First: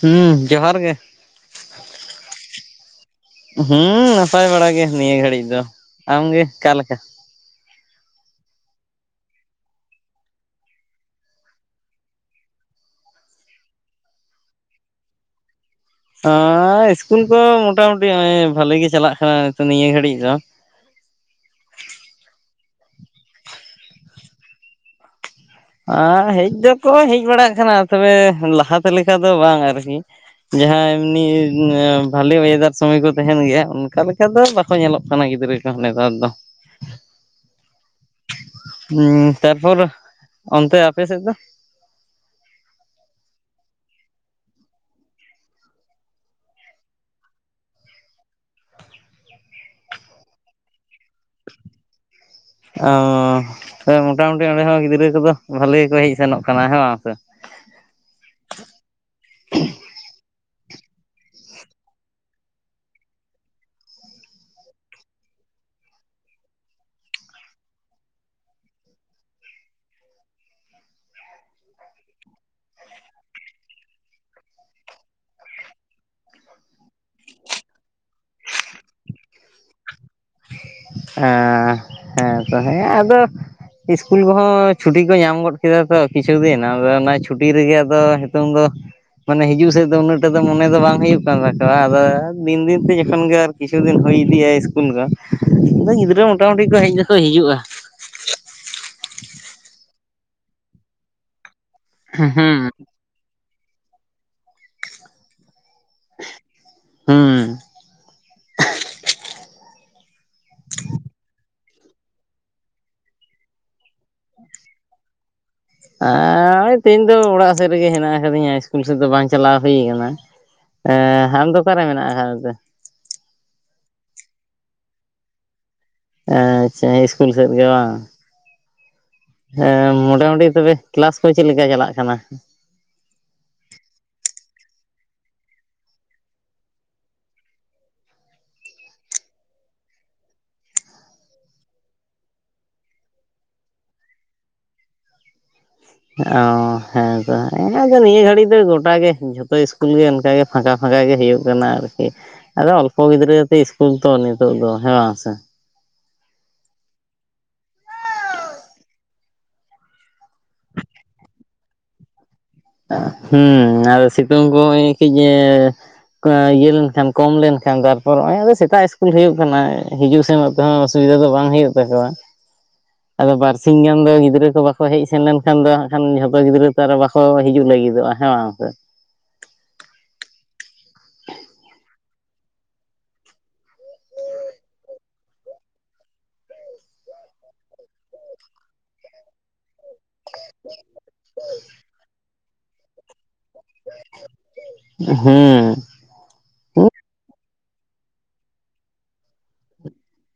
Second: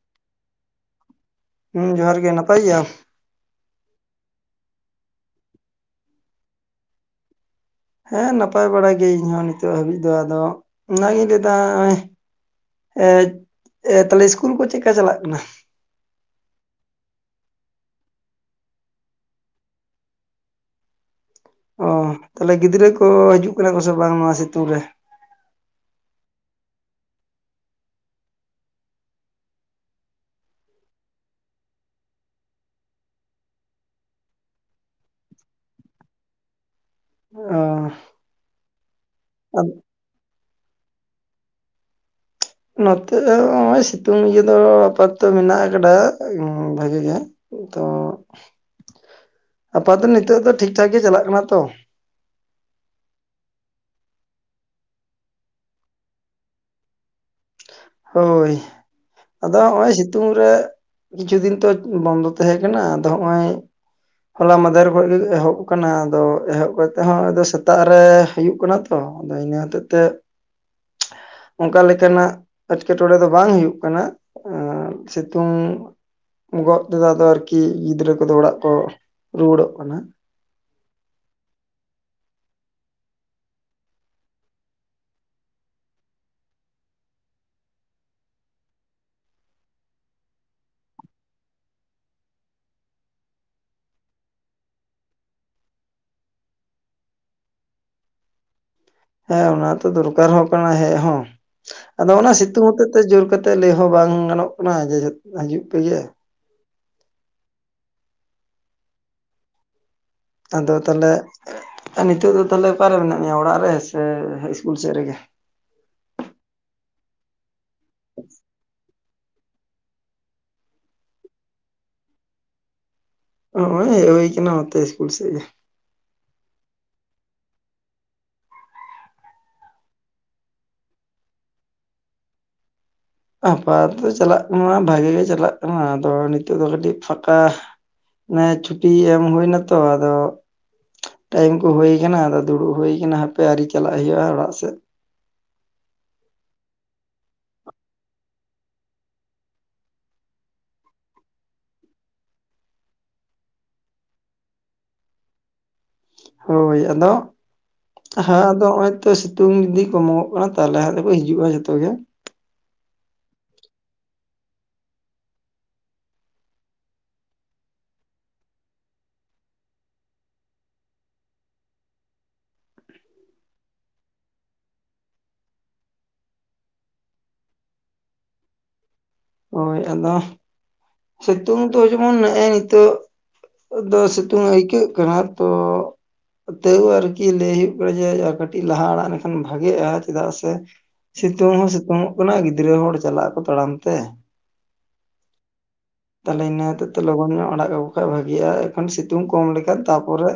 ᱦᱩᱸ ᱡᱚᱦᱟᱨ ᱜᱮ ᱦᱩᱸ ᱡᱚᱦᱟᱨ ᱜᱮ ᱱᱟᱯᱟᱭ ᱜᱮᱭᱟᱢ ᱦᱩᱸ ᱱᱟᱯᱟᱼᱭ ᱵᱟᱲᱟ ᱜᱮ, ᱱᱤᱭᱟᱹ ᱜᱷᱟᱹᱲᱤᱡ ᱫᱚ᱾ ᱟᱢᱜᱮ ᱚᱠᱟᱮ ᱞᱮᱠᱟ? ᱦᱮᱸ ᱱᱟᱯᱟᱼᱭ ᱵᱟᱲᱟᱼᱭ ᱜᱮ, ᱤᱧᱦ ᱦᱚᱸ ᱱᱤᱛᱚᱜ ᱦᱟᱹᱵᱤᱡ ᱫᱚ᱾ ᱟᱫᱚ ᱚᱱᱟᱜᱤᱧ ᱞᱟᱹᱭᱫᱟ ᱱᱚᱜᱼᱚᱭ ᱮᱸᱻ ᱛᱟᱦᱚᱞᱮ ᱤᱥᱠᱩᱞ ᱠᱚ, ᱪᱮᱫ ᱠᱮᱠᱟ ᱪᱟᱞᱟᱼᱜ ᱠᱟᱱᱟ᱾ ᱚᱸ ᱤᱥᱠᱩᱞ ᱠᱚ, ᱢᱚᱴᱟᱢᱩᱩᱴᱤ ᱱᱚᱜᱚᱭ ᱵᱷᱟᱞᱤ ᱜᱮ ᱾ᱪᱟᱞᱟᱼᱜ ᱠᱟᱱᱟ᱾ ᱱᱤᱛᱚᱜ ᱱᱤᱭᱟᱹ ᱜᱷᱟᱹᱲᱤᱡ ᱫᱚ᱾ ᱚᱸ ᱛᱟᱦᱚᱞᱮ ᱜᱤᱫᱽᱨᱟᱹ ᱠᱚ, ᱦᱤᱡᱩᱼᱜ ᱠᱟᱱᱟ ᱠᱚ ᱥᱮ ᱵᱟᱝ, ᱱᱚᱣᱟ ᱥᱤᱛᱩᱝ ᱨᱮ? ᱦᱮᱡ ᱫᱚ-ᱠᱚ ᱦᱮᱡ ᱵᱟᱲᱟᱼᱜ ᱠᱟᱱᱟ᱾ ᱛᱚᱵᱮ ᱞᱟᱦᱟᱛᱮ ᱞᱮᱠᱟ ᱫᱚ, ᱵᱟᱝ ᱟᱨᱠᱤ ᱡᱟᱦᱟᱸ ᱮᱢᱱᱤ ᱵᱷᱟᱞᱮ, ᱚᱭᱮᱫᱟᱨ ᱥᱚᱢᱚᱭ ᱠᱚ᱾ ᱛᱟᱦᱮᱱ ᱜᱮᱭᱟ᱾ ᱚᱱᱠᱟ ᱞᱮᱠᱟ ᱫᱚ ᱵᱟᱠᱚ ᱧᱮᱞᱚᱼᱜ ᱠᱟᱱᱟ᱾ ᱜᱤᱫᱽᱨᱟᱹ ᱠᱚ ᱱᱮᱛᱟᱨ ᱫᱚ᱾ ᱚᱸᱻ ᱦᱩᱸ ᱛᱟᱨᱯᱚᱨ ᱚᱱᱛᱮ, ᱟᱯᱮ ᱥᱮᱫ ᱫᱚ? ᱱᱚᱛᱮ ᱫᱚ ᱱᱚᱜᱼᱚᱭ᱾ ᱥᱤᱛᱩᱝ ᱤᱭᱟᱹ ᱫᱚ, ᱟᱯᱟᱛᱚᱛᱚ ᱢᱮᱱᱟᱼᱜ ᱟᱠᱟᱫᱟ ᱾ ᱵᱷᱽᱟᱜᱤ ᱜᱮ ᱛᱚ ᱟᱯᱟᱫ ᱫᱚ, ᱱᱤᱛᱳ ᱫᱚ, ᱴᱷᱤᱠ-ᱴᱷᱟᱠ ᱜᱮ᱾ ᱪᱟᱞᱟᱼᱜ ᱠᱟᱱᱟ ᱛᱚ᱾ ᱚᱸᱻ᱾ ᱦᱳᱭ ᱢᱚᱴᱟ-ᱢᱩᱴᱤ ᱚᱸᱰᱮ ᱦᱚᱸ ᱜᱤᱫᱽᱨᱟᱹ ᱠᱚᱫᱚ᱾ ᱵᱷᱽᱟᱞᱮ ᱜᱮ-ᱠᱚ ᱦᱮᱡ ᱥᱮᱱᱚᱼᱜ ᱠᱟᱱᱟ᱾ ᱦᱮ ᱵᱟᱝᱥᱮ ᱦᱳᱭ᱾ ᱟᱫᱚ ᱦᱚᱸᱜᱼᱚᱭ ᱥᱤᱛᱩᱝ ᱨᱮ, ᱠᱤᱪᱷᱩ ᱫᱤᱱ ᱛᱚ ᱾ ᱵᱚᱱᱫᱚ ᱛᱟᱦᱮᱸ ᱠᱟᱱᱟ᱾ ᱟᱫᱚ ᱦᱚᱸᱜᱼᱚᱭ ᱦᱚᱞᱟ ᱢᱟᱫᱷᱽᱮᱨ ᱠᱷᱚᱱ ᱜᱮ᱾ ᱮᱦᱚᱵ ᱟᱠᱟᱱᱟ᱾ ᱟᱫᱚ ᱮᱦᱚᱵ ᱠᱟᱛᱮ ᱦᱚᱸ ᱟᱫᱚ ᱥᱮᱛᱟᱜ ᱨᱮᱸ ᱦᱩᱭᱩᱼᱜ ᱠᱟᱱᱟ ᱛᱚ᱾ ᱟᱫᱚ ᱤᱱᱟᱹ ᱦᱚᱛᱮᱫ ᱛᱮ ᱾ ᱚᱱᱠᱟ ᱞᱮᱠᱟᱱᱟᱼᱜ᱾ ᱮᱴᱠᱮ-ᱴᱚᱬᱮᱸ ᱫᱚ ᱵᱟᱝ ᱦᱩᱭᱩᱼᱜ ᱠᱟᱱᱟ᱾ ᱥᱤᱛᱩᱝ ᱜᱚᱫ ᱛᱮᱫᱚ ᱟᱨᱠᱤ, ᱜᱤᱫᱽᱨᱟᱹ ᱠᱚ-ᱫᱚ ᱚᱲᱟᱜ ᱠᱚ, ᱨᱩᱭᱟᱹᱲᱚᱼᱜ ᱠᱟᱱᱟ᱾ ᱦᱮᱸ- ᱦᱮᱸ ᱛᱚ -ᱦᱮᱸ ᱟᱫᱚ ᱤᱥᱠᱩᱞ ᱠᱚ-ᱦᱚᱸ ᱪᱷᱩᱴᱤ ᱠᱚ, ᱧᱟᱢ ᱜᱚᱫ ᱠᱮᱫᱟ ᱛᱚ ᱾ ᱠᱤᱪᱷᱩ ᱫᱤᱱ, ᱟᱫᱚ ᱚᱱᱟ ᱪᱷᱽᱩᱴᱤ ᱨᱮᱜᱮ ᱟᱫᱚ ᱦᱤᱛᱚᱝ ᱫᱚ᱾ ᱢᱟᱱᱮ ᱦᱤᱡᱩᱼᱜ ᱥᱮᱫ ᱫᱚ᱾ ᱩᱱᱟᱹᱜ ᱴᱟᱜ ᱫᱚ ᱢᱚᱱᱮ ᱫᱚ ᱵᱟᱝ ᱦᱩᱭᱩᱼᱜ ᱠᱟᱱ ᱛᱟᱠᱚᱣᱼᱟ᱾ ᱟᱫᱚ ᱫᱤᱱ - ᱫᱤᱱ ᱛᱮ ᱡᱚᱠᱷᱚᱱ ᱜᱮ ᱟᱨᱠᱤ ᱠᱤᱪᱷᱩ ᱫᱤᱱ ᱦᱩᱭ ᱤᱫᱤᱜᱼᱟ᱾ ᱤᱥᱠᱩᱞ ᱠᱚ, ᱟᱫᱚ ᱜᱤᱫᱽᱨᱟᱹ ᱢᱚᱴᱟ-ᱢᱩᱴᱤ ᱠᱚᱸ ᱦᱮᱡ ᱫᱚᱠᱚ ᱦᱤᱡᱩᱜᱼᱟ᱾ ᱦᱮᱸ ᱚᱱᱟ ᱛᱚ, ᱫᱚᱨᱠᱟᱨ ᱦᱚᱸ ᱠᱟᱱᱟ᱾ ᱦᱮᱡ ᱦᱚᱸ ᱟᱫᱚ ᱚᱱᱟ ᱥᱤᱛᱩᱝ ᱦᱩᱸ ᱦᱚᱛᱮᱫ ᱛᱮ, ᱡᱳᱨ ᱠᱟᱛᱮ ᱮᱱᱛᱮ ᱞᱟᱹᱭ ᱦᱚᱸ ᱵᱟᱝ ᱜᱟᱱᱚᱼᱜ ᱠᱟᱱᱟ᱾ ᱡᱮ ᱡᱷᱚ ᱦᱤᱡᱩᱼᱜ ᱯᱮᱜᱮ ᱦᱩᱸ᱾ ᱟᱫᱚ ᱛᱟᱦᱚᱞᱮ ᱱᱤᱛᱚᱼᱜ ᱫᱚ᱾ ᱛᱟᱦᱞᱮ ᱚᱠᱟᱨᱮ ᱢᱮᱱᱟᱼᱜ ᱢᱮᱭᱟ᱾ ᱚᱲᱟᱜ ᱨᱮ ᱥᱮ ᱤᱥᱠᱩᱞ ᱥᱮᱫ ᱨᱮᱜᱮ? ᱦᱮᱸ ᱛᱮᱦᱮᱧ ᱫᱚ᱾ ᱚᱲᱟᱜ ᱥᱮᱫ ᱨᱮᱜᱮ ᱦᱮᱱᱟᱼᱜ ᱟᱠᱟᱫᱤᱧᱟ᱾ ᱤᱥᱠᱩᱞ ᱥᱮᱫ ᱫᱚ ᱵᱟᱝ ᱪᱟᱞᱟᱼᱣ ᱦᱩᱭ ᱠᱟᱱᱟ᱾ ᱮᱦᱸ ᱟᱢ ᱫᱚ, ᱚᱠᱟᱨᱮ ᱢᱮᱱᱟᱼᱜ ᱠᱟᱫ ᱢᱮᱛᱮ? ᱚᱭ ᱦᱮᱡ ᱦᱩᱭ ᱠᱟᱱᱟ᱾ ᱱᱚᱛᱮ ᱤᱥᱠᱩᱞ ᱥᱮᱡ ᱜᱮ ᱟᱪᱷᱟ ᱤᱥᱠᱩᱞ ᱥᱮᱫ ᱨᱮᱜᱮ ᱵᱟᱝ? ᱦᱮᱸ ᱢᱚᱴᱟ - ᱢᱟᱴᱤ ᱛᱚᱵᱮ ᱠᱮᱞᱟᱥ ᱠᱚ᱾ ᱪᱮᱫ ᱞᱮᱠᱟ ᱪᱟᱞᱟᱼᱜ ᱠᱟᱱᱟ᱾ ᱟᱯᱟ ᱛᱚ, ᱛᱚ ᱪᱟᱞᱟ-ᱜ ᱠᱟᱱᱟ᱾ ᱵᱷᱟᱜᱤ ᱜᱮ ᱪᱟᱞᱟᱼᱜ ᱠᱟᱱᱟ᱾ ᱟᱫᱚ ᱱᱤᱛᱚᱼᱜ ᱫᱚ ᱠᱟᱹᱴᱤᱡ ᱯᱷᱟᱠᱟ᱾ ᱚᱱᱮ ᱪᱷᱽᱩᱴᱤ ᱮᱢ, ᱦᱩᱭ ᱮᱱᱟᱛᱚ᱾ ᱟᱫᱚ ᱴᱟᱭᱤᱢ ᱠᱚ ᱦᱩᱭᱩ ᱠᱟᱱᱟ᱾ ᱟᱫᱚ ᱫᱩᱲᱩᱵ ᱦᱩᱭ ᱠᱟᱱᱟ᱾ ᱦᱟᱯᱮ ᱟᱹᱣᱨᱤ ᱪᱟᱞᱟᱼᱜ ᱦᱩᱭᱩᱜᱼᱟ᱾ ᱚᱲᱟᱜ ᱥᱮᱫ ᱚ ᱦᱮᱸ ᱛᱚ, ᱦᱮᱸ ᱟᱫᱚ ᱱᱤᱭᱟᱹ ᱜᱷᱟᱹᱲᱤᱡ ᱫᱚ ᱾ ᱜᱚᱴᱟ ᱜᱮ ᱡᱷᱚᱛᱚ ᱤᱥᱠᱩᱞ ᱜᱮ᱾ ᱚᱱᱠᱟ ᱜᱮ ᱯᱷᱟᱸᱠᱟ - ᱯᱷᱟᱸᱠᱟ ᱜᱮ ᱦᱩᱭᱩᱼᱜ ᱠᱟᱱᱟ᱾ ᱟᱨᱠᱤ ᱟᱫᱚ ᱚᱞᱯᱚ ᱜᱤᱫᱽᱨᱟᱹ ᱦᱟᱛᱮ ᱤᱥᱠᱩᱞ ᱛᱚ᱾ ᱱᱤᱛᱳ ᱫᱚ ᱦᱮᱸ ᱵᱟᱝ ᱥᱮ ᱦᱳᱭ, ᱟᱫᱚ ᱦᱮᱸ ᱟᱫᱚ ᱱᱚᱜᱚᱼᱭ ᱛᱚ᱾ ᱥᱤᱛᱩᱝ ᱡᱩᱫᱤ ᱠᱚᱢᱚᱜᱚᱼᱜ ᱠᱟᱱᱟ᱾ ᱛᱟᱦᱚᱞᱮ ᱦᱟᱜ ᱫᱚ-ᱠᱚ ᱦᱤᱡᱩᱜᱼᱟ᱾ ᱡᱚᱛᱚ ᱜᱮ ᱦᱩᱢ᱾ ᱟᱫᱚ ᱥᱤᱛᱩᱝ ᱠᱚ ᱠᱟᱹᱡ ᱮᱸᱻ ᱤᱭᱟᱹ ᱞᱮᱱᱠᱷᱟᱱ, ᱠᱚᱢ ᱞᱮᱱᱠᱷᱟᱱ, ᱛᱟᱨᱯᱚᱨ ᱱᱚᱜᱼᱚᱭ ᱟᱫᱚ ᱥᱮᱛᱟᱼᱜ ᱤᱥᱠᱩᱞ ᱦᱩᱭᱩᱼᱜ ᱠᱟᱱᱟ᱾ ᱦᱤᱡᱩᱜ- ᱥᱮᱱᱚᱜ ᱛᱮ-ᱦᱚᱸ ᱚᱥᱩᱵᱤᱫᱷᱽᱚ ᱫᱚ᱾ ᱵᱟᱝ ᱦᱩᱭᱩᱼᱜ ᱛᱟᱠᱚᱣᱼᱟ᱾ ᱟᱫᱚ ᱵᱟᱨᱥᱤᱧ ᱜᱟᱱ ᱫᱚ, ᱜᱤᱫᱽᱨᱟᱹ ᱠᱚ ᱵᱟᱠᱚ ᱦᱮᱡ ᱥᱮᱱ ᱞᱮᱱᱠᱷᱟᱱ ᱫᱚ, ᱠᱷᱟᱱ ᱡᱷᱚᱛᱚ ᱜᱤᱫᱽᱨᱟᱹ ᱛᱚ ᱟᱨᱚ ᱵᱟᱠᱚ ᱦᱤᱡᱩᱜ ᱞᱟᱹᱜᱤᱫᱚᱜᱼᱟ ᱦᱮᱸ ᱵᱟᱝ ᱥᱮ ᱾ ᱦᱤᱭ ᱟᱫᱚ ᱥᱮᱛᱩᱝ ᱛᱚ ᱡᱮᱢᱚᱱ ᱱᱮᱜ ᱮᱻ ᱱᱤᱛᱚᱜ ᱫᱚ ᱥᱤᱛᱩᱝ ᱟᱹᱭᱠᱟᱹᱜ ᱠᱟᱱᱟ ᱛᱚ ᱛᱟᱹᱣ ᱟᱨᱠᱤ ᱞᱟᱹᱭ ᱦᱩᱭᱩᱜ ᱠᱟᱱᱟ᱾ ᱡᱮ ᱟᱨ ᱠᱟᱹᱴᱤᱡ ᱞᱟᱦᱟ ᱟᱲᱟᱜ ᱞᱮᱠᱷᱟᱱ ᱵᱷᱟᱜᱤᱜᱼᱟ᱾ ᱪᱮᱫᱟᱜ ᱥᱮ ᱥᱤᱛᱩᱝ ᱦᱚᱸ ᱥᱤᱛᱩᱝ ᱚᱜ ᱠᱟᱱᱟ, ᱜᱤᱫᱽᱨᱟᱹ ᱦᱚᱲ ᱪᱟᱞᱟᱜ ᱟᱠᱚ ᱛᱟᱲᱟᱢ ᱛᱮ ᱾ ᱦᱮᱸ ᱛᱟᱦᱚᱞᱮ ᱤᱱᱟᱹ ᱦᱚᱛᱮᱡ ᱛᱮ ᱞᱚᱜᱚᱱ ᱧᱚᱜ ᱟᱲᱟᱜ ᱠᱟᱠᱚ ᱠᱷᱟᱡ ᱵᱷᱟᱜᱤᱜᱼᱟ᱾ ᱮᱠᱷᱚᱱ ᱥᱤᱛᱩᱝ ᱠᱚᱢ ᱞᱮᱠᱷᱟᱱ ᱛᱟᱯᱚᱨᱮ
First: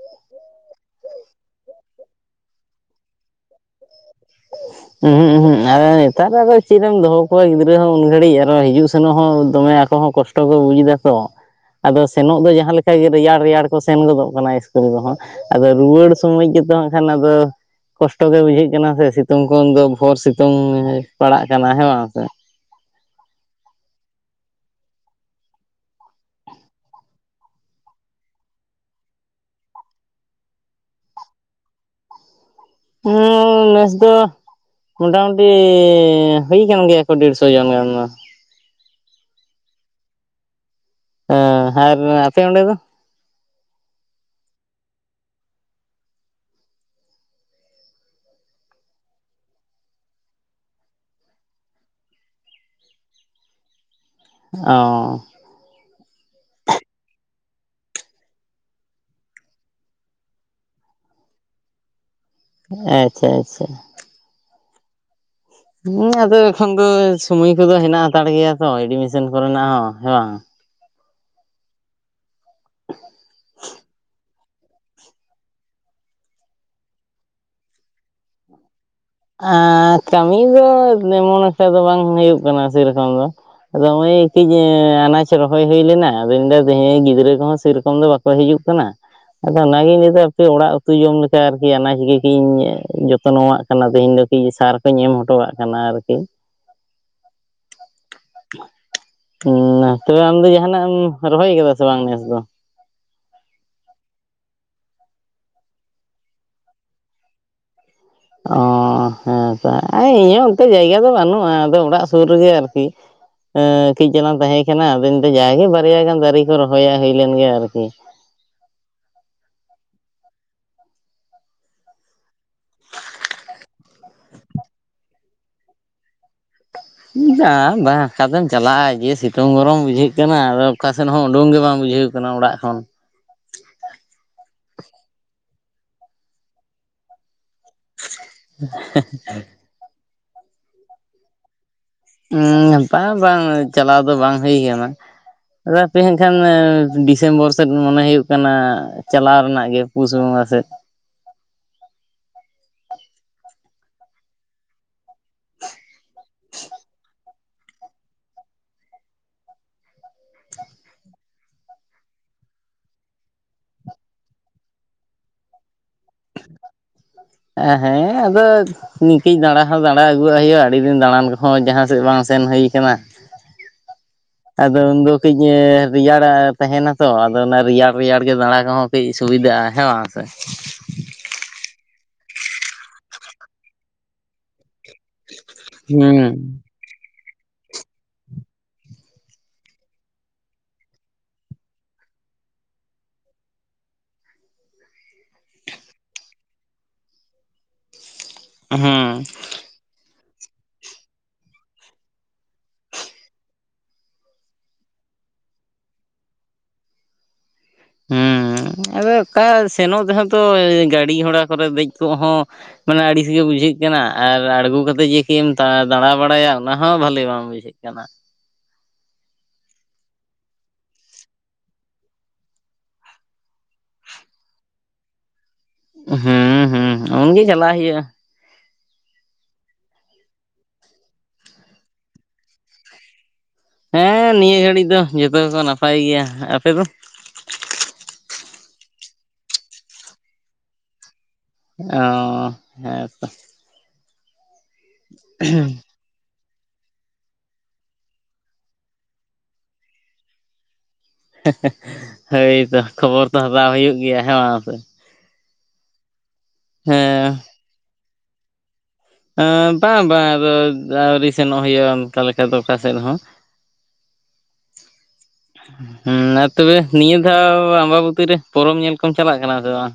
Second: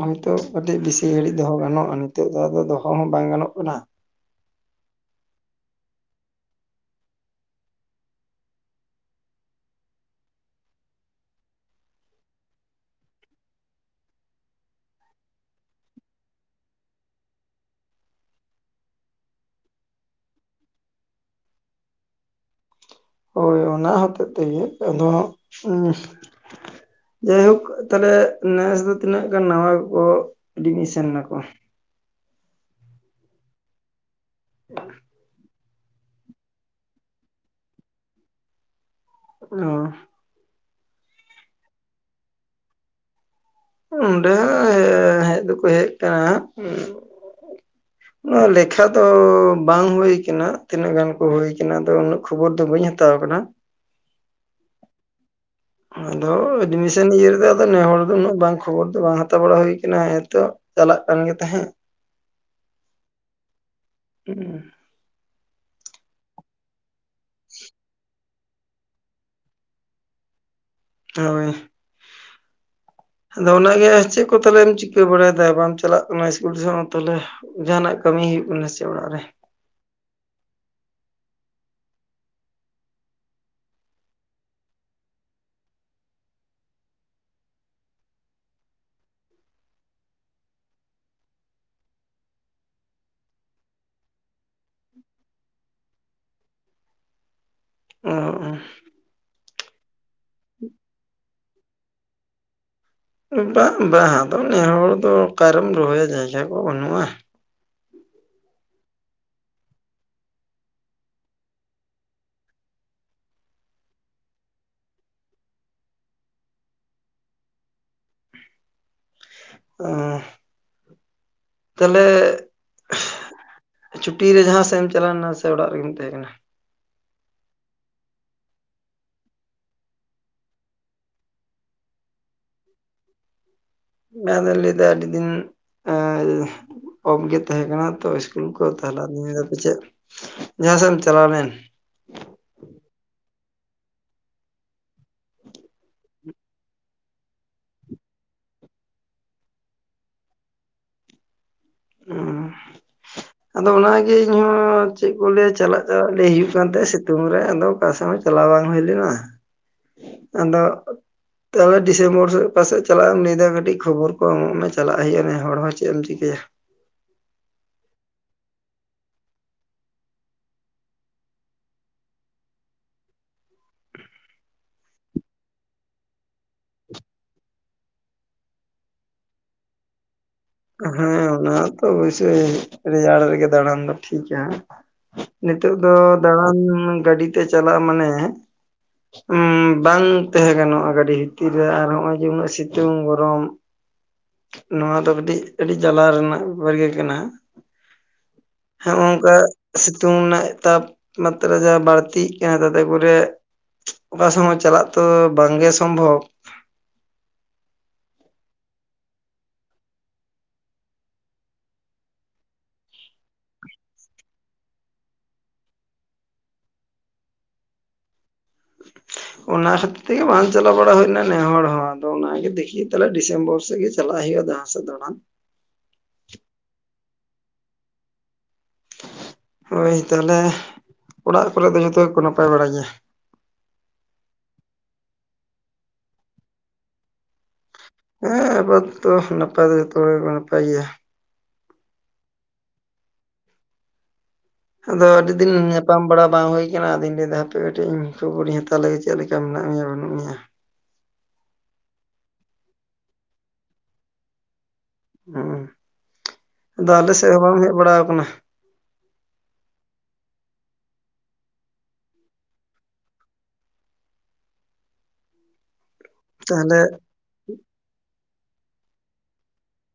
ᱦᱚᱭᱛᱳ ᱠᱟᱹᱴᱤᱡ ᱵᱮᱥᱤ ᱜᱷᱟᱹᱲᱤᱡ ᱫᱚᱦᱚ ᱜᱟᱱᱚᱜᱼᱟ᱾ ᱱᱤᱛᱚᱜ ᱫᱚ ᱟᱫᱚ ᱫᱚᱦᱚ ᱦᱚᱸ ᱵᱟᱝ ᱜᱟᱱᱚᱜ ᱠᱟᱱᱟ ᱾ [inaudible] ᱩᱸᱦᱩ ᱩᱸᱦᱩ ᱟᱫᱚ ᱱᱮᱛᱟᱨ ᱟᱫᱚ ᱪᱮᱫ ᱮᱢ ᱫᱚᱦᱚ ᱠᱚᱣᱟ ᱜᱤᱫᱽᱨᱟᱹ ᱦᱚᱸ ᱩᱱ ᱜᱷᱟᱲᱤᱡ ᱟᱨᱚ ᱦᱤᱡᱩᱜ ᱥᱮᱱᱚᱜ ᱦᱚᱸ ᱫᱚᱢᱮ ᱟᱠᱚ ᱦᱚᱸ ᱠᱚᱥ ᱴᱚ ᱠᱚ ᱵᱩᱡ ᱮᱫᱟ ᱛᱚ, ᱟᱫᱚ ᱥᱮᱱᱚᱜ ᱫᱚ ᱡᱟᱦᱟᱸ ᱞᱮᱠᱟ ᱜᱮ ᱨᱮᱭᱟᱲ ᱨᱮᱭᱟᱲ ᱠᱚ ᱥᱮᱱ ᱜᱚᱫᱚᱜ ᱠᱟᱱᱟ ᱤᱥᱠᱩᱞ ᱫᱚᱦᱟᱜ ᱟᱫᱚ ᱨᱩᱣᱟᱹᱲ ᱥᱚᱢᱚᱭ ᱜᱮᱛᱚ, ᱮᱱ ᱠᱷᱟᱱ ᱟᱫᱚ ᱠᱚᱥᱴᱚ ᱜᱮ ᱵᱩᱡᱷᱟᱹᱜ ᱠᱟᱱᱟ ᱥᱮ ᱥᱤᱛ ᱥᱤᱛᱩᱝ ᱠᱷᱚᱱ ᱫᱚ ᱵᱷᱳᱨ ᱥᱤᱛᱩᱝ ᱯᱟᱲᱟᱜ ᱠᱟᱱᱟ ᱦᱮᱸ ᱵᱟᱝ ᱥᱮ ᱾ ᱦᱳᱭ ᱚᱱᱟ ᱦᱚᱛᱮᱡ ᱛᱮᱜᱮ ᱾ ᱟᱫᱚ ᱡᱟᱭ ᱦᱳᱠ ᱛᱟᱦᱚᱞᱮ ᱱᱮᱥ ᱫᱚ ᱛᱤᱱᱟᱹᱜ ᱜᱟᱱ ᱱᱟᱣᱟ ᱠᱚ ᱮᱰᱢᱤᱥᱮᱱᱴᱱ ᱱᱟᱠᱚ ᱦᱩᱸ ᱱᱮᱥ ᱫᱚ ᱢᱚᱴᱟᱢᱩᱴᱤ ᱦᱩᱭ ᱟᱠᱟᱱ ᱜᱮᱭᱟ ᱠᱚ ᱰᱮᱲᱥᱚ ᱡᱚᱱ ᱜᱟᱱ ᱫᱚ ᱾ ᱚ ᱟᱨ ᱟᱯᱮ ᱚᱸᱰᱮ ᱫᱚ? ᱱᱚᱸᱰᱮ ᱦᱚᱸ ᱦᱮᱡ ᱫᱚᱠᱚ ᱦᱮᱡ ᱠᱟᱱᱟ ᱦᱟᱸᱜ ᱱᱚᱣᱟ ᱞᱮᱠᱷᱟ ᱫᱚ ᱵᱟᱝ ᱦᱩᱭ ᱠᱟᱱᱟ᱾ ᱛᱤᱱᱟᱹᱜ ᱜᱟᱱ ᱠᱚ ᱦᱩᱭ ᱟᱠᱟᱱᱟ ᱟᱫᱚ ᱩᱱᱟᱹᱜ ᱠᱷᱚᱵᱚᱨ ᱫᱚ ᱵᱟᱹᱧ ᱦᱟᱛᱟᱣ ᱠᱟᱫᱟ ᱾ ᱚ ᱟᱫᱚ ᱮᱰᱢᱤᱥᱚᱱ ᱤᱭᱟᱹ ᱨᱮᱫᱚ ᱟᱫᱚ ᱱᱮᱦᱚᱲ ᱫᱚ ᱩᱱᱟᱹᱜ ᱵᱟᱝ ᱠᱷᱚᱵᱚᱨ ᱫᱚ ᱵᱟᱝ ᱦᱟᱛᱟᱣ ᱵᱟᱲᱟ ᱦᱩᱭ. ᱠᱟᱱᱟ ᱦᱮᱸ ᱛᱚ ᱪᱟᱞᱟᱜ ᱠᱟᱱ ᱜᱮ ᱛᱟᱦᱮᱸᱫ ᱾ ᱟᱪᱪᱷᱟ ᱟᱪᱪᱷᱟ ᱾ ᱦᱩᱸ ᱾ ᱦᱩᱸ ᱟᱫᱚ ᱮᱠᱷᱚᱱ ᱫᱚ ᱥᱚᱢᱚᱭ ᱠᱚᱫᱚ ᱦᱮᱱᱟᱜ ᱦᱟᱛᱟᱲ ᱜᱮᱭᱟ ᱛᱚ ᱮᱰᱢᱤᱥᱚᱱ ᱠᱚᱨᱮᱱᱟᱜ ᱦᱚᱸ ᱦᱮᱸ ᱵᱟᱝ ᱾ ᱦᱳᱭ ᱾ [inaudible] ᱟᱫᱚ ᱚᱱᱟᱜᱮ ᱪᱮᱫ ᱠᱚ ᱛᱟᱦᱚᱞᱮᱢ ᱪᱤᱠᱟᱹ ᱵᱟᱲᱟᱭ ᱫᱟ ᱵᱟᱢ ᱪᱟᱞᱟᱜ ᱠᱟᱱᱟ ᱤᱥᱠᱩᱞ ᱥᱮᱫ ᱦᱚᱸ ᱛᱟᱦᱚᱞᱮ ᱾ ᱡᱟᱦᱟᱱᱟᱜ ᱠᱟᱹᱢᱤ ᱦᱩᱭᱩᱜ ᱠᱟᱱᱟ ᱥᱮ ᱚᱲᱟᱜ ᱨᱮ? ᱟᱸᱻ ᱠᱟᱹᱢᱤ ᱫᱚ ᱛᱮᱢᱚᱱ ᱮᱠᱴᱟ ᱫᱚ ᱵᱟᱝ ᱦᱩᱭᱩᱜ ᱠᱟᱱᱟ ᱥᱮ ᱨᱚᱠᱚᱢ ᱫᱚ ᱾ ᱟᱫᱚ ᱱᱚᱜ-ᱚᱭ ᱠᱟᱹᱡ ᱟᱱᱟᱡ ᱨᱚᱦᱚᱭ ᱦᱩᱭ ᱞᱮᱱᱟ᱾ ᱟᱫᱚᱧ ᱢᱮᱱᱫᱟ ᱛᱮᱦᱮᱧ ᱜᱤᱫᱽᱨᱟᱹ ᱠᱚᱦᱚᱸ ᱥᱮ ᱨᱚᱠᱚᱢ ᱫᱚ ᱵᱟ ᱠᱚ ᱦᱤᱡᱩᱜ ᱠᱟᱱᱟ ᱾ ᱟᱫᱟ ᱚᱱᱟᱜᱤᱧ ᱞᱟᱹᱭ ᱫᱟ, ᱟᱯᱮ ᱚᱲᱟᱜ ᱩᱛᱩ ᱡᱚᱢ ᱞᱮᱠᱟ ᱟᱨᱠᱤ ᱟᱱᱟᱡ ᱜᱮᱧ ᱡᱚᱛᱱᱚᱣᱟᱜ ᱼᱼ ᱠᱟᱱᱟ ᱛᱮᱦᱮᱧ ᱫᱚ ᱠᱟᱹᱴᱤᱡ ᱥᱟᱨ ᱠᱚᱧ ᱮᱢ ᱦᱚᱴᱚᱣᱟᱜ ᱠᱟᱱᱟ ᱟᱨᱠᱤ ᱾ ᱚ ᱦᱩᱸ ᱛᱚᱵᱮ ᱟᱢ ᱫᱚ ᱡᱟᱦᱟᱸᱱᱟᱜ ᱮᱢ ᱨᱚᱦᱟᱭ ᱠᱟᱫᱟ ᱥᱮ ᱵᱟᱝ ᱱᱮᱥ ᱫᱚ? ᱵᱟᱝ, ᱵᱟᱝ ᱟᱫᱚ ᱱᱮ ᱦᱚᱲ ᱫᱚ ᱚᱠᱟ ᱨᱮᱢ ᱨᱚᱦᱚᱭᱟ ᱡᱟᱭᱜᱟ ᱠᱚ ᱵᱟᱹᱱᱩᱜ-ᱟ ᱾ ᱚᱻ ᱦᱮᱸᱛᱚ ᱤᱧᱟᱹᱜ ᱚᱱᱛᱮ ᱡᱟᱭᱜᱟ ᱫᱚ ᱵᱟᱹᱱᱩᱜ-ᱟ᱾ ᱟᱫᱚ ᱚᱲᱟᱜ ᱥᱩᱨ ᱨᱮᱜᱮ ᱟᱨᱠᱤ ᱾ ᱦᱩᱸ ᱠᱟᱹᱡ ᱪᱟᱞᱟᱝ ᱛᱟᱦᱮᱸ ᱠᱟᱱᱟ᱾ ᱟᱫᱚ ᱡᱟᱜᱮ ᱵᱟᱨᱭᱟ ᱜᱟᱱ ᱫᱟᱨᱮ ᱠᱚ ᱨᱚᱦᱚᱭᱟ ᱦᱩᱭ ᱞᱮᱱ ᱜᱮᱭᱟ ᱟᱨᱠᱤ ᱾ ᱚ ᱛᱟᱦᱚᱞᱮ ᱪᱷᱩᱴᱤ ᱨᱮ ᱡᱟᱦᱟᱸ ᱥᱮᱫ ᱮᱢ ᱪᱟᱞᱟᱣ ᱞᱮᱱᱟ ᱥᱮ ᱚᱲᱟᱜ ᱨᱮᱜᱮᱢ ᱛᱟᱦᱮᱸ ᱠᱟᱱᱟ? ᱵᱟᱝ, ᱵᱟᱝ ᱚᱠᱟᱛᱮᱢ ᱪᱟᱞᱟᱜᱼᱟ, ᱡᱮ ᱥᱤᱛᱩᱝ ᱜᱚᱨᱚᱢ ᱵᱩᱡᱷᱟᱹᱜ ᱠᱟᱱᱟ᱾ ᱟᱫᱚ ᱚᱠᱟᱥᱮᱱ ᱦᱚᱸ ᱩᱰᱩᱝ ᱜᱮ ᱵᱟᱝ ᱵᱩᱡᱷᱟᱹᱣ [unintelligible] ᱚᱲᱟᱜ ᱠᱷᱚᱱ ᱾ [unintelligible] ᱞᱟᱹᱭᱫᱟ ᱟᱹᱰᱤ ᱫᱤᱱ [unintelligible] ᱠᱚᱢ ᱜᱮ ᱛᱟᱦᱮᱸ ᱠᱟᱱᱟ ᱛᱚ ᱤᱥᱠᱩᱞ ᱠᱚ ᱛᱟᱦᱚᱞᱮ ᱯᱟᱪᱮᱫ ᱡᱟᱦᱟᱸ ᱥᱮᱫ ᱮᱢ ᱪᱟᱞᱟᱣ ᱞᱮᱱ ᱾ ᱩᱸ ᱵᱟᱝ ᱵᱟᱝ ᱪᱟᱞᱟᱣ ᱫᱚ ᱵᱟᱝ ᱦᱩᱭ ᱠᱟᱱᱟ ᱾ ᱟᱫᱚ ᱦᱟᱯᱮ ᱦᱟᱜ ᱠᱷᱟᱱ ᱰᱤᱥᱮᱢᱵᱚᱨ ᱥᱮᱫ ᱢᱚᱱᱮ ᱦᱩᱭᱩᱜ ᱠᱟᱱᱟ ᱾ ᱪᱟᱞᱟᱣ ᱨᱮᱱᱟᱜ ᱜᱮ ᱯᱩᱥ ᱵᱚᱸᱜᱟ ᱥᱮᱫ ᱾ ᱩᱸᱻ ᱟᱫᱚ ᱚᱱᱟᱜᱮ ᱤᱧᱦᱚᱸ ᱪᱮᱫ ᱠᱚ ᱞᱟᱹᱭᱟ ᱪᱟᱞᱟᱜ ᱪᱟᱞᱟᱜ ᱞᱟᱹᱭ ᱦᱩᱭᱩᱜ ᱠᱟᱱ ᱛᱟᱦᱮᱡ ᱥᱤᱛᱩᱝ ᱨᱮ ᱟᱫᱚ ᱚᱠᱟ ᱥᱮᱫ ᱦᱚᱸᱼᱼ ᱪᱟᱞᱟᱣ ᱵᱟᱝ ᱦᱩᱭ ᱞᱮᱱᱟ ᱟᱫᱚᱼᱼ ᱛᱟᱦᱚᱞᱮ ᱰᱤᱥᱮᱢᱵᱚᱨ ᱥᱮᱫ ᱚᱠᱟᱥᱮᱫ ᱪᱟᱞᱟᱜ ᱮᱢ ᱞᱟᱹᱭ ᱫᱟ ᱠᱟᱹᱴᱤᱡ ᱠᱷᱚᱵᱚᱨ ᱠᱚ ᱮᱢᱚᱜ ᱢᱮ ᱪᱟᱞᱟᱜ ᱦᱩᱭᱩᱜᱼᱟ ᱱᱮ ᱦᱚᱲ ᱦᱚᱸ ᱪᱮᱫ ᱮᱢ ᱪᱤᱠᱟᱹᱭᱟ ᱾ ᱦᱮᱸᱻ ᱟᱫᱚᱼᱼ ᱤᱧ ᱛᱤᱧ ᱫᱟᱸᱲᱟ ᱦᱚᱸ ᱫᱟᱸᱲᱟ ᱟᱹᱜᱩᱣᱟᱜ ᱦᱩᱭᱩᱜᱼᱟ ᱟᱹᱰᱤ ᱫᱤᱱ ᱫᱟᱸᱲᱱ ᱠᱚᱦᱚᱸ ᱡᱟᱦᱟᱸ ᱥᱮᱫ ᱵᱟᱝ ᱥᱮᱱ ᱦᱩᱭ ᱠᱟᱱᱟ ᱾ [unintelligible] ᱟᱫᱚ ᱩᱱᱫᱚ ᱠᱟᱹᱡ ᱨᱮᱭᱟᱲ ᱛᱟᱦᱮᱱᱟ ᱛᱚ ᱟᱫᱚ ᱚᱱᱟ ᱨᱮᱭᱟᱲ ᱨᱮᱭᱟᱲ ᱜᱮ ᱫᱟᱲᱟ ᱠᱚᱦᱚᱸᱼᱼ ᱠᱟᱹᱡ ᱥᱩᱵᱤᱫᱟᱜᱼᱟ ᱦᱮᱸ ᱵᱟᱝ ᱥᱮ ᱾ ᱦᱮᱸ ᱚᱱᱟ ᱛᱚ ᱚᱵᱚᱥᱚᱭ ᱨᱮᱭᱟᱲ ᱨᱮᱜᱮ ᱫᱟᱲᱟᱱ ᱫᱚ ᱴᱷᱤᱠᱟ ᱾ ᱱᱤᱛᱚᱜ ᱫᱚ ᱦᱩᱸ ᱫᱟᱲᱟᱱ ᱜᱟᱹᱰᱤ ᱛᱮ ᱪᱟᱞᱟᱜᱼᱟ ᱢᱟᱱᱮᱼᱼ ᱩᱸ ᱵᱟᱝ ᱛᱟᱦᱮᱸ ᱜᱟᱱᱚᱜᱼᱟ ᱜᱟᱹᱰᱤ ᱵᱷᱤᱛᱤᱨ ᱨᱮ ᱟᱨ ᱦᱚᱸᱜ ᱚᱭ ᱡᱮ ᱩᱱᱟᱹᱜ ᱥᱤᱛᱩᱝ ᱜᱚᱨᱚᱢ ᱾ ᱱᱚᱣᱟ ᱫᱚ ᱠᱟᱹᱴᱤᱡᱼᱼ ᱟᱹᱰᱤ ᱡᱟᱞᱟ ᱨᱮᱱᱟᱜ ᱵᱮᱯᱟᱨ ᱜᱮ ᱠᱟᱱᱟ ᱦᱚᱸᱜ-ᱚ ᱦᱩᱸ ᱱᱚᱝᱠᱟᱼᱼ ᱥᱤᱛᱩᱝ ᱨᱮᱱᱟᱜ ᱛᱟᱯᱢᱟᱛᱨᱟ ᱡᱟᱦᱟᱸ ᱵᱟᱹᱲᱛᱤᱜ ᱠᱟᱱᱟ ᱛᱟᱛᱮ ᱠᱚᱨᱮᱼᱼ ᱚᱱᱟ ᱥᱚᱢᱚᱭ ᱪᱟᱞᱟᱜ ᱛᱚ ᱵᱟᱝ ᱜᱮ ᱥᱚᱢᱵᱷᱚᱵ ᱾ ᱦᱩᱸ [inaudible] ᱟᱫᱚ ᱚᱠᱟ ᱥᱮᱱᱚᱜ ᱛᱮᱦᱚᱸ ᱛᱚ ᱜᱟᱹᱰᱤ ᱜᱷᱚᱲᱟ ᱠᱚᱨᱮ ᱫᱮᱡ ᱠᱚᱜ ᱦᱚᱸᱼᱼ ᱢᱟᱱᱮ ᱟᱹᱲᱤᱥ ᱜᱮ ᱵᱩᱡᱷᱟᱹᱜ ᱠᱟᱱᱟ ᱟᱨ ᱟᱲᱜᱚ ᱠᱟᱛᱮ ᱡᱮ ᱠᱟᱹᱡ ᱮᱢ ᱫᱟᱲᱟ ᱵᱟᱲᱟᱭᱟ ᱚᱱᱟ ᱦᱚᱸ ᱵᱷᱟᱞᱮ ᱵᱟᱝ ᱵᱩᱡᱷᱟᱹᱜᱼᱼ ᱪᱮᱜ ᱠᱟᱱᱟ ᱾ ᱚᱱᱟ ᱠᱷᱟᱹᱛᱤᱨ ᱛᱮᱜᱮ ᱵᱟᱝ ᱪᱟᱞᱟᱣ ᱵᱟᱲᱟ ᱦᱩᱭᱱᱟ ᱱᱮᱦᱚᱲ ᱦᱚᱸ ᱟᱫᱚ ᱚᱱᱟᱜᱮ ᱫᱮᱠᱷᱤ ᱛᱟᱦᱚᱞᱮ ᱰᱤᱥᱮᱢᱵᱚᱨ ᱥᱮᱫ ᱜᱮ ᱪᱟᱞᱟᱜ ᱦᱩᱭᱩᱜ-ᱟ ᱫᱚ ᱦᱟᱸᱜ ᱾ ᱥᱮ ᱫᱟᱲᱟᱱ ᱼᱼ ᱦᱩᱸ ᱦᱩᱸ ᱩᱱᱜᱮ ᱪᱟᱞᱟᱜ ᱦᱩᱭᱩᱜᱼᱟ ᱾ ᱦᱳᱭ ᱛᱟᱦᱚᱞᱮ ᱚᱲᱟᱜ ᱠᱚᱨᱮ ᱫᱚ ᱡᱷᱚᱛᱚ ᱜᱮᱠᱚ ᱱᱟᱯᱟᱭ ᱵᱟᱲᱟ ᱜᱮᱭᱟ? ᱦᱮᱸᱻ ᱱᱤᱭᱟᱹ ᱜᱷᱟᱹᱲᱤᱡ ᱫᱚ ᱡᱷᱚᱛᱚ ᱜᱮᱠᱚ ᱱᱟᱯᱟᱭ ᱜᱮᱭᱟ, ᱟᱯᱮ ᱫᱚ? ᱦᱮᱸ ᱮᱵᱟᱨ ᱛᱚ ᱱᱟᱯᱟᱭ ᱫᱚ ᱡᱚᱛᱚ ᱦᱚᱲ ᱜᱮ ᱱᱟᱯᱟᱭ ᱜᱮᱭᱟ ᱾ ᱚᱻ ᱦᱮᱸ ᱛᱚ ᱾ ᱟᱫᱚ ᱟᱹᱰᱤ ᱫᱤᱱ ᱱᱮᱼᱼ ᱧᱟᱯᱟᱢ ᱵᱟᱲᱟ ᱵᱟᱝ ᱦᱩᱭ ᱟᱠᱟᱱᱟ ᱟᱫᱚᱧ ᱞᱟᱹᱭ ᱫᱟ ᱦᱟᱯᱮ ᱠᱟᱹᱴᱤᱡ ᱤᱧ ᱠᱷᱚᱵᱚᱨᱤᱧ ᱦᱟᱛᱟᱣ ᱞᱮᱜᱮ ᱪᱮᱫ ᱞᱮᱠᱟ ᱢᱮᱱᱟᱜ ᱢᱮᱭᱟ ᱵᱟᱹᱱᱩᱜ ᱢᱮᱭᱟ ᱾ ᱦᱮᱸᱜᱻ ᱦᱮᱸ ᱦᱳᱭᱛᱚ ᱠᱷᱚᱵᱚᱨ ᱛᱚ ᱦᱟᱛᱟᱣ ᱦᱩᱭᱩᱜ ᱜᱮᱭᱟ ᱦᱮᱸ ᱵᱟᱝ ᱥᱮ ᱾ ᱦᱩᱸ ᱟᱫᱚ ᱟᱞᱮ ᱦᱮᱸ ᱥᱮᱫ ᱦᱚᱸ ᱵᱟᱢ ᱦᱮᱡ ᱵᱟᱲᱟ ᱟᱠᱟᱱᱟ? ᱟᱹ ᱵᱟᱝ ᱵᱟᱝ ᱟᱫᱚ ᱟᱹᱣᱨᱤ ᱥᱮᱱᱚᱜ ᱦᱩᱭᱩᱜᱼᱟ ᱚᱱᱠᱟ ᱞᱮᱠᱟ ᱫᱚ ᱚᱠᱟ ᱥᱮᱫ ᱦᱚᱸ ᱾ ᱦᱩᱸ ᱦᱩᱸ ᱟᱨ ᱛᱚᱵᱮ ᱱᱤᱭᱟᱹ ᱫᱷᱟᱣ ᱟᱢᱵᱟᱵᱚᱛᱤ ᱨᱮ ᱯᱚᱨᱚᱵᱽ ᱧᱮᱞ ᱠᱚᱢ ᱪᱟᱞᱟᱜ ᱠᱟᱱᱟ ᱥᱮ ᱵᱟᱝ?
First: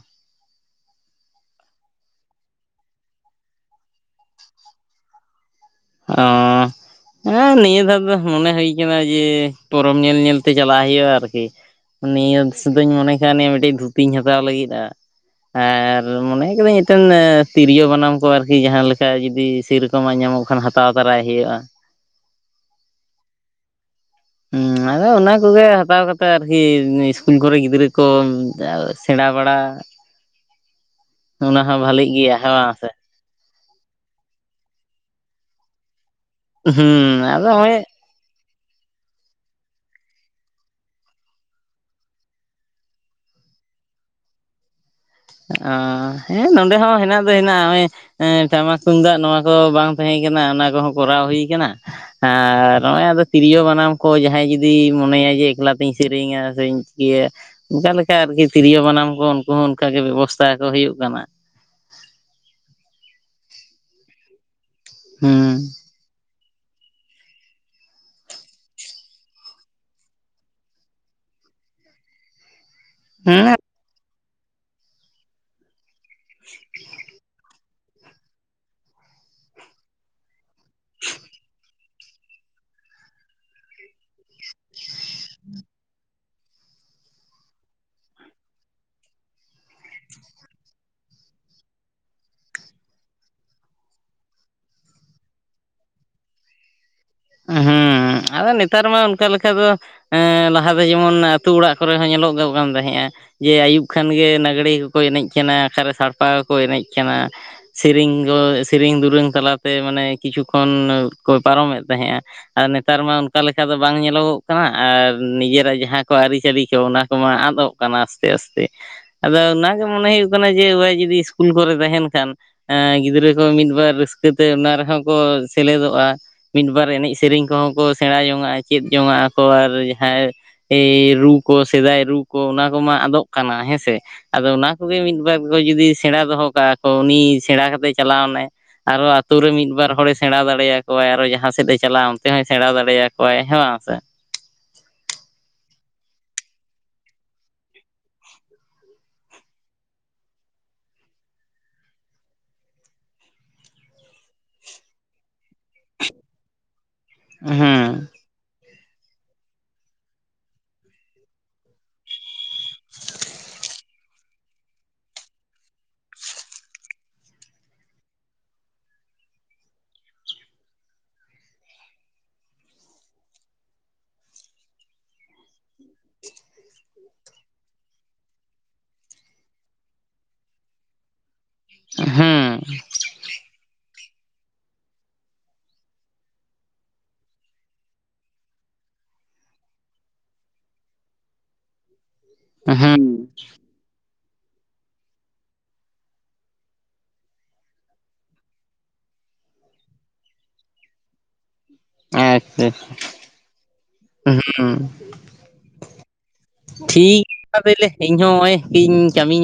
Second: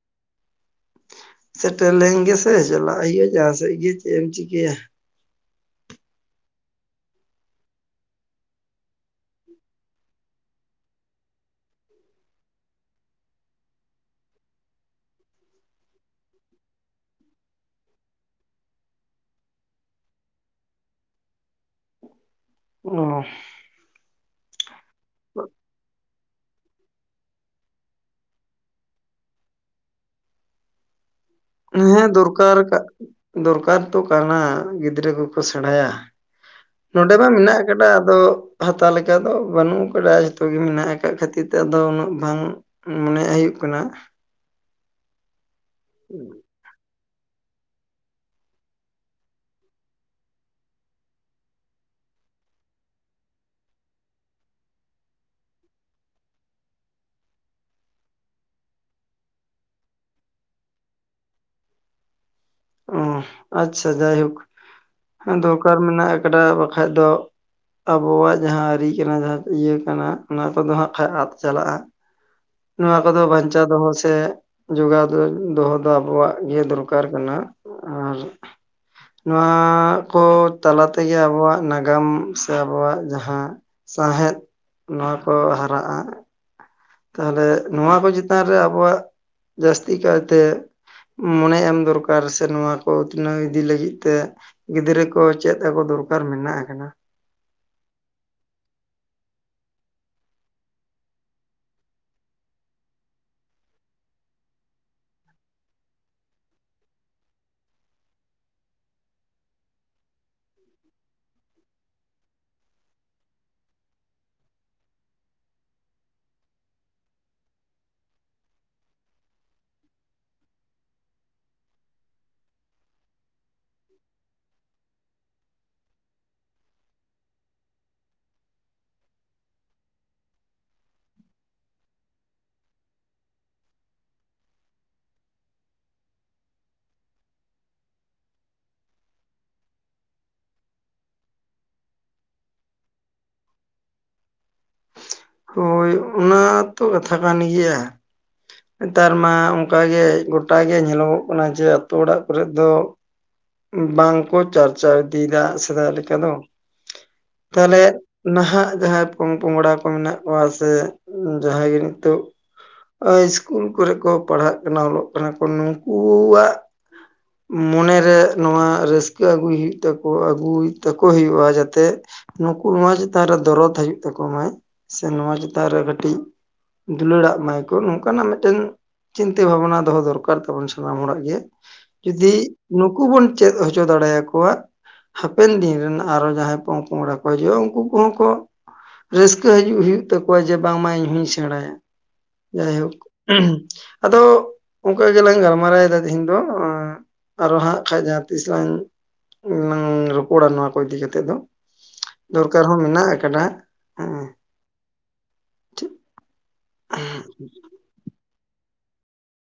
ᱥᱮᱴᱮᱨ ᱞᱮᱱ ᱜᱮᱥᱮ ᱪᱟᱞᱟᱜ ᱦᱩᱭᱩᱜᱼᱟ ᱡᱟᱦᱟᱸ ᱥᱮᱫ ᱜᱮ ᱪᱮᱫ ᱮᱢ ᱪᱤᱠᱟᱹᱭᱟ? ᱚᱸᱻ ᱦᱮᱸ ᱱᱤᱭᱟᱹ ᱫᱷᱟᱣ ᱫᱚ ᱢᱚᱱᱮ ᱦᱩᱭ ᱠᱟᱱᱟ ᱡᱮ ᱯᱚᱨᱚᱵᱽ ᱧᱮᱞ ᱧᱮᱞ ᱛᱮ ᱪᱟᱞᱟᱜ ᱦᱩᱭᱩᱜᱼᱟ ᱟᱨᱠᱤ ᱱᱤᱭᱟᱹ ᱥᱩᱫᱩᱧ ᱢᱚᱱᱮ ᱠᱟᱣᱱᱤᱡᱼᱟ ᱢᱤᱫᱴᱤᱡ ᱫᱷᱩᱛᱤᱧ ᱦᱟᱛᱟᱣ ᱞᱟᱹᱜᱤᱫᱼᱟ ᱾ ᱟᱨ ᱢᱚᱱᱮᱭᱟ ᱠᱟᱫᱟᱹᱧ ᱱᱤᱛᱚᱜ ᱛᱤᱨᱭᱳ ᱵᱟᱱᱟᱢ ᱠᱚ ᱟᱨᱠᱤ ᱡᱟᱦᱟᱸ ᱞᱮᱠᱟ ᱡᱩᱫᱤ ᱥᱤᱨᱚᱠ ᱨᱚᱠᱚᱢᱟᱜ ᱧᱟᱢᱚᱜ ᱠᱷᱟᱱ ᱦᱟᱛᱟᱣ ᱛᱟᱨᱟᱭ ᱦᱳᱭᱳᱜᱼᱟ ᱾ ᱚᱸᱻ ᱦᱩᱸᱻ ᱟᱫᱚ ᱚᱱᱟ ᱠᱚᱜᱮ ᱦᱟᱛᱟᱣ ᱠᱟᱛᱮᱜ ᱟᱨᱠᱤ ᱤᱥᱠᱩᱞ ᱠᱚᱨᱮ ᱜᱤᱫᱽᱨᱟᱹ ᱠᱚ ᱥᱮᱬᱟ ᱵᱟᱲᱟ [inaudible] [inaudible] ᱚᱱᱟ ᱦᱚᱸ ᱦᱮᱸ ᱵᱷᱟᱞᱤᱜ ᱜᱮᱭᱟ ᱫᱚᱨᱠᱟᱨ ᱵᱟᱝ ᱠᱟᱜ ᱥᱮ ᱫᱚᱨᱠᱟᱨ ᱛᱚ ᱠᱟᱱᱟ ᱜᱤᱫᱽᱨᱟᱹ ᱠᱚᱠᱚ ᱥᱮᱬᱟᱭᱟ ᱾ ᱱᱚᱰᱮ ᱦᱩᱸ ᱢᱟ ᱟᱫᱚ ᱢᱮᱱᱟᱜ ᱱᱚᱜᱼᱚᱭ ᱟᱠᱟᱰᱟ ᱟᱫᱚ ᱦᱟᱛᱟᱣ ᱞᱮᱠᱟ ᱫᱚ ᱵᱟᱹᱱᱩᱜ ᱟᱠᱟᱰᱟ ᱡᱚᱛᱚ ᱜᱮ ᱢᱮᱱᱟᱜ ᱟᱠᱟᱫ ᱠᱷᱟᱹᱛᱤᱨ ᱛᱮ ᱟᱫᱚ ᱩᱱᱟᱹᱜ ᱵᱟᱝ ᱢᱚᱱᱮ ᱦᱩᱭᱩᱜ ᱠᱟᱱᱟ ᱚᱻ ᱦᱮᱸ ᱱᱚᱰᱮ ᱦᱚᱸ ᱦᱮᱱᱟᱜ [unintelligible] ᱦᱮᱱᱟᱜ ᱱᱚᱜᱚᱭ ᱮ ᱴᱟᱢᱟᱠ ᱛᱩᱢᱫᱟᱜ ᱱᱚᱣᱟ ᱠᱚ ᱵᱟᱝ ᱛᱟᱦᱮᱸ ᱠᱟᱱᱟ ᱚᱱᱟ ᱠᱚᱦᱚᱸ ᱠᱚᱨᱟᱣ ᱦᱩᱭ ᱟᱠᱟᱱᱟ ᱾ ᱟᱨ ᱱᱚᱜᱼᱚᱭ ᱟᱫᱚ ᱛᱤᱨᱭᱳ ᱵᱟᱱᱟᱢ ᱠᱚ ᱡᱟᱦᱟᱸᱭ ᱡᱩᱫᱤ ᱢᱚᱱᱮᱭᱟᱭ ᱡᱮ ᱮᱠᱞᱟ ᱛᱤᱧ ᱥᱮᱨᱮᱧᱟ ᱥᱮᱧ ᱤᱭᱟᱹ ᱚᱱᱠᱟ ᱞᱮᱠᱟ ᱟᱨᱠᱤ ᱛᱤᱨᱭᱳ ᱵᱟᱱᱟᱢ ᱠᱚ ᱩᱱᱠᱩ ᱦᱚᱸ ᱚᱱᱠᱟ ᱜᱮ ᱵᱮᱵᱚᱥᱛᱟ ᱟᱠᱚ ᱦᱩᱭᱩᱜ ᱠᱟᱱᱟ ᱾ ᱚᱻ ᱟᱪᱪᱷᱟ ᱡᱟᱭᱦᱳᱠ ᱦᱮᱸ ᱦᱩᱸ ᱫᱚᱨᱠᱟᱨ ᱢᱮᱱᱟᱜ ᱟᱠᱟᱰᱟ ᱵᱟᱠᱷᱟᱡ ᱫᱚ ᱟᱵᱚᱣᱟᱜ ᱡᱟᱦᱟᱸ ᱟᱹᱨᱤ ᱠᱟᱱᱟ ᱡᱟᱦᱟᱸ ᱤᱭᱟᱹ ᱠᱟᱱᱟ ᱚᱱᱟ ᱠᱚᱫᱚ ᱦᱟᱸᱜ ᱠᱷᱟᱡ ᱟᱫ ᱪᱟᱞᱟᱜᱼᱟ ᱾ ᱱᱚᱣᱟ ᱠᱚᱫᱚ ᱦᱮᱸ ᱵᱟᱧᱪᱟᱣ ᱫᱚᱦᱚ ᱥᱮ ᱡᱚᱜᱟᱣ ᱫᱚᱦᱚ ᱫᱚ ᱟᱵᱚᱣᱟᱜ ᱤᱭᱟᱹ ᱫᱚᱨᱠᱟᱨ ᱠᱟᱱᱟ ᱟᱨ ᱱᱚᱣᱟ ᱠᱚ ᱛᱟᱞᱟ ᱛᱮᱜᱮ ᱟᱵᱚᱣᱟᱜ ᱱᱟᱜ ᱜᱟᱢ ᱥᱮ ᱟᱵᱚᱣᱟᱜ ᱡᱟᱦᱟᱸ ᱥᱟᱶᱦᱮᱫ ᱱᱚᱣᱟ ᱠᱚ ᱦᱟᱨᱟᱜᱼᱟ ᱾ ᱛᱟᱦᱚᱞᱮ ᱱᱚᱣᱟ ᱠᱚ ᱪᱮᱛᱟᱱ ᱨᱮ ᱟᱵᱚᱣᱟᱜ ᱡᱟᱹᱥᱛᱤ ᱠᱟᱭᱛᱮ ᱢᱚᱱᱮ ᱮᱢ ᱫᱚᱨᱠᱟᱨ ᱥᱮ ᱱᱚᱣᱟ ᱠᱚ ᱩᱛᱷᱱᱟᱹᱣ ᱤᱫᱤ ᱞᱟᱹᱜᱤᱫ ᱛᱮ ᱜᱤᱫᱽᱨᱟᱹ ᱠᱚ ᱪᱮᱫ ᱟᱠᱚ ᱫᱚᱨᱠᱟᱨ ᱢᱮᱱᱟᱜ ᱟᱠᱟᱱᱟ ᱾ [inaudible] ᱟᱨ ᱱᱮᱛᱟᱨ ᱢᱟ ᱚᱱᱠᱟ ᱞᱮᱠᱟ ᱫᱚ ᱮᱸᱻ ᱞᱟᱦᱟ ᱫᱚ ᱡᱮᱢᱚᱱ ᱟᱹᱛᱩ ᱚᱲᱟᱜ ᱠᱚᱨᱮ ᱦᱚᱸ ᱧᱮᱞᱚᱜ ᱜᱚᱜ ᱠᱟᱱ ᱛᱟᱦᱮᱸᱜᱼᱟ ᱾ ᱡᱮ ᱟᱹᱭᱩᱵ ᱠᱷᱟᱱ ᱜᱮ ᱞᱟᱸᱜᱽᱲᱮ ᱠᱚᱠᱚ ᱮᱱᱮᱡ ᱠᱟᱱᱟ ᱚᱠᱟᱨᱮ ᱥᱟᱲᱯᱟ ᱠᱚᱠᱚ ᱮᱱᱮᱡ ᱠᱟᱱᱟ ᱾ ᱥᱮᱨᱤᱧ ᱫᱚ ᱥᱮᱨᱤᱧ ᱫᱩᱨᱟᱹᱝ ᱛᱟᱞᱟᱛᱮ ᱢᱟᱱᱮ ᱠᱤᱪᱷᱩ ᱠᱷᱚᱱ ᱠᱚ ᱯᱟᱨᱚᱢᱮᱫ ᱛᱟᱦᱮᱸᱜᱼᱟ ᱾ ᱟᱨ ᱱᱮᱛᱟᱨ ᱢᱟ ᱚᱱᱠᱟ ᱞᱮᱠᱟ ᱫᱚ ᱵᱟᱝ ᱧᱮᱞᱚᱜᱚᱜ ᱠᱟᱱᱟ ᱟᱨ ᱱᱤᱡᱮᱨᱟᱜ ᱡᱟᱦᱟᱸ ᱠᱚ ᱟᱹᱨᱤ ᱪᱟᱹᱞᱤ ᱠᱚ ᱚᱱᱟ ᱠᱚᱢᱟ ᱟᱫᱚᱜ ᱠᱟᱱᱟ ᱟᱥᱛᱮᱼᱟᱥᱛᱮ ᱟᱫᱚ ᱚᱱᱟᱜᱮ ᱢᱚᱱᱮ ᱦᱩᱭᱩᱜ ᱠᱟᱱᱟ ᱡᱮ ᱱᱚᱜᱼᱚᱭ ᱡᱩᱫᱤ ᱤᱥᱠᱩᱞ ᱠᱚᱨᱮ ᱛᱟᱦᱮᱱ ᱠᱷᱟᱱ ᱮᱸᱻ ᱜᱤᱫᱽᱨᱟᱹ ᱠᱚ ᱢᱤᱫ ᱵᱟᱨ ᱨᱟᱹᱥᱠᱟᱹ ᱛᱮ ᱚᱱᱟ ᱨᱮᱦᱚᱸ ᱠᱚ ᱥᱮᱞᱮᱫᱚᱜᱼᱟ ᱾ ᱢᱤᱫ ᱵᱟᱨ ᱮᱱᱮᱡ ᱥᱮᱨᱮᱧ ᱠᱚᱦᱚᱸ ᱠᱚ ᱥᱮᱬᱟ ᱡᱚᱝᱼᱟ, ᱪᱮᱫ ᱡᱚᱝ ᱟᱠᱚ ᱟᱨ ᱡᱟᱦᱟᱸᱭ ᱮᱻ ᱨᱩ ᱠᱚ ᱥᱮᱫᱟᱭ ᱨᱩ ᱠᱚ ᱚᱱᱟ ᱠᱚᱢᱟ ᱟᱫᱚᱜ ᱠᱟᱱᱟ ᱦᱮᱸᱥᱮ ᱾ ᱟᱫᱚ ᱚᱱᱟ ᱠᱚᱜᱮ ᱢᱤᱫᱵᱟᱨ ᱠᱚ ᱡᱩᱫᱤ ᱥᱮᱬᱟ ᱫᱚᱦᱚ ᱠᱟᱜᱼᱟ ᱠᱚ ᱩᱱᱤ ᱥᱮᱬᱟ ᱠᱟᱛᱮᱜ ᱪᱟᱞᱟᱣᱮᱱᱟᱭ ᱾ ᱟᱨᱦᱚᱸ ᱟᱹᱛᱩ ᱨᱮ ᱢᱤᱫ ᱵᱟᱨ ᱦᱚᱲᱮ ᱥᱮᱬᱟ ᱫᱟᱲᱮᱭᱟᱠᱚᱣᱟᱭ ᱟᱨᱦᱚᱸ ᱡᱟᱦᱟᱸ ᱥᱮᱫᱼ ᱮ ᱪᱟᱞᱟᱜᱼᱟ ᱚᱱᱛᱮ ᱦᱚᱸᱭ ᱥᱮᱬᱟ ᱫᱟᱲᱮᱭᱟᱠᱚᱣᱟᱭ ᱦᱮᱸ ᱵᱟᱝ ᱥᱮ ᱾ ᱦᱚᱭ ᱚᱱᱟ ᱛᱚ ᱠᱟᱛᱷᱟ ᱠᱟᱱ ᱜᱮᱭᱟ ᱾ ᱱᱮᱛᱟᱨ ᱢᱟ ᱚᱱᱠᱟ ᱜᱮ ᱜᱚᱴᱟ ᱜᱮ ᱧᱮᱞᱚᱜᱚᱜ ᱠᱟᱱᱟ ᱡᱮ ᱟᱹᱛᱳ ᱚᱲᱟᱜ ᱠᱚᱨᱮᱫ ᱫᱚ ᱵᱟᱝᱠᱚ ᱪᱟᱨᱪᱟᱣ ᱤᱫᱤᱭᱮᱫᱟ ᱥᱮᱫᱟᱭ ᱞᱮᱠᱟ ᱫᱚ ᱛᱟᱦᱞᱮ ᱦᱩᱸ ᱾ ᱱᱟᱦᱟᱜ ᱡᱟᱦᱟᱸᱭ ᱯᱚᱝ ᱯᱚᱝᱲᱟ ᱠᱚ ᱢᱮᱱᱟᱜ ᱠᱚᱣᱟ ᱥᱮ ᱡᱟᱦᱟᱸᱭ ᱜᱮ ᱱᱤᱛᱚᱜ ᱤᱥᱠᱩᱞ ᱠᱚᱨᱮ ᱠᱚ ᱯᱟᱲᱦᱟᱜ ᱠᱟᱱᱟ ᱚᱞᱚᱜ ᱠᱟᱱᱟ ᱠᱚ ᱱᱩᱠᱩᱣᱟᱜ ᱢᱚᱱᱮ ᱨᱮ ᱱᱚᱣᱟ ᱨᱟᱹᱥᱠᱟᱹ ᱟᱹᱜᱩᱭ ᱦᱩᱭᱩᱜ ᱛᱟᱠᱚ ᱟᱹᱜᱩᱭ ᱛᱟᱠᱚ ᱦᱩᱭᱩᱜᱼᱟ ᱡᱟᱛᱮ ᱱᱩᱠᱩ ᱱᱚᱣᱟ ᱪᱮᱛᱟᱱᱨᱮ ᱫᱚᱨᱚᱫ ᱦᱤᱡᱩᱜ ᱛᱟᱠᱚ ᱢᱟᱭ ᱥᱮ ᱱᱚᱣᱟ ᱪᱮᱛᱟᱱ ᱨᱮ ᱠᱟᱹᱴᱤᱡᱼᱼ ᱫᱩᱞᱟᱹᱲᱟᱜ ᱢᱟᱭ ᱠᱚ ᱱᱚᱝᱠᱟᱱᱟᱜ ᱢᱤᱫᱴᱮᱱ ᱪᱤᱱᱛᱟᱹ ᱵᱷᱟᱵᱱᱟ ᱫᱚᱦᱚ ᱫᱚᱨᱠᱟᱨ ᱛᱟᱵᱚᱱ ᱥᱟᱱᱟᱢ ᱦᱚᱲᱟᱜ ᱜᱮ᱾ ᱡᱩᱫᱤ ᱦᱩᱸ ᱱᱩᱠᱩ ᱵᱚᱱ ᱪᱮᱫ ᱦᱚᱪᱚ ᱫᱟᱲᱮ ᱭᱟᱠᱚᱣᱟᱼᱼ ᱦᱟᱯᱮᱱ ᱫᱤᱱ ᱨᱮᱱ ᱟᱨᱦᱚᱸ ᱡᱟᱦᱟᱸᱭ ᱯᱚᱝ ᱯᱚᱝᱲᱟ ᱠᱚ ᱦᱤᱡᱩᱜᱼᱟ ᱾ᱩᱱᱠᱩ ᱠᱚᱦᱚᱸ ᱠᱚ ᱨᱟᱹᱥᱼᱼ ᱠᱟᱹ ᱦᱤᱡᱩᱜ ᱦᱩᱭᱩᱜ ᱛᱟᱠᱚᱣᱟ ᱡᱮ ᱵᱟᱝᱢᱟ ᱤᱧ ᱦᱩᱧ ᱥᱮᱬᱟᱭᱟ᱾ ᱡᱟᱭ ᱦᱳᱠ ᱦᱩᱸ ᱟᱫᱚ ᱚᱝᱠᱟ ᱜᱮᱞᱟᱝ ᱜᱟᱞᱢᱟᱨᱟᱭ ᱮᱫᱟ ᱛᱤᱦᱤᱧ ᱫᱚᱼᱼ ᱟᱨᱚ ᱦᱟᱸᱜ ᱠᱷᱟᱡ ᱡᱟᱦᱟᱸ ᱛᱤᱥ ᱞᱟᱝ ᱨᱚᱯᱚᱲᱟ ᱱᱚᱣᱟ ᱠᱚ ᱤᱫᱤ ᱠᱟᱛᱮᱜ ᱫᱚ ᱾ ᱫᱚᱨᱠᱟᱨ ᱟᱪᱪᱷᱟ ᱦᱚᱸ ᱢᱮᱱᱟᱜ ᱟᱠᱟᱫᱟ ᱦᱮᱸ ᱾ ᱦᱩᱸ, ᱴᱷᱤᱠ ᱜᱮᱭᱟ ᱛᱟᱦᱞᱮ ᱤᱧ ᱦᱚᱸ ᱱᱚᱜᱼᱚᱭ ᱤᱧ ᱠᱟᱹᱢᱤᱼᱼ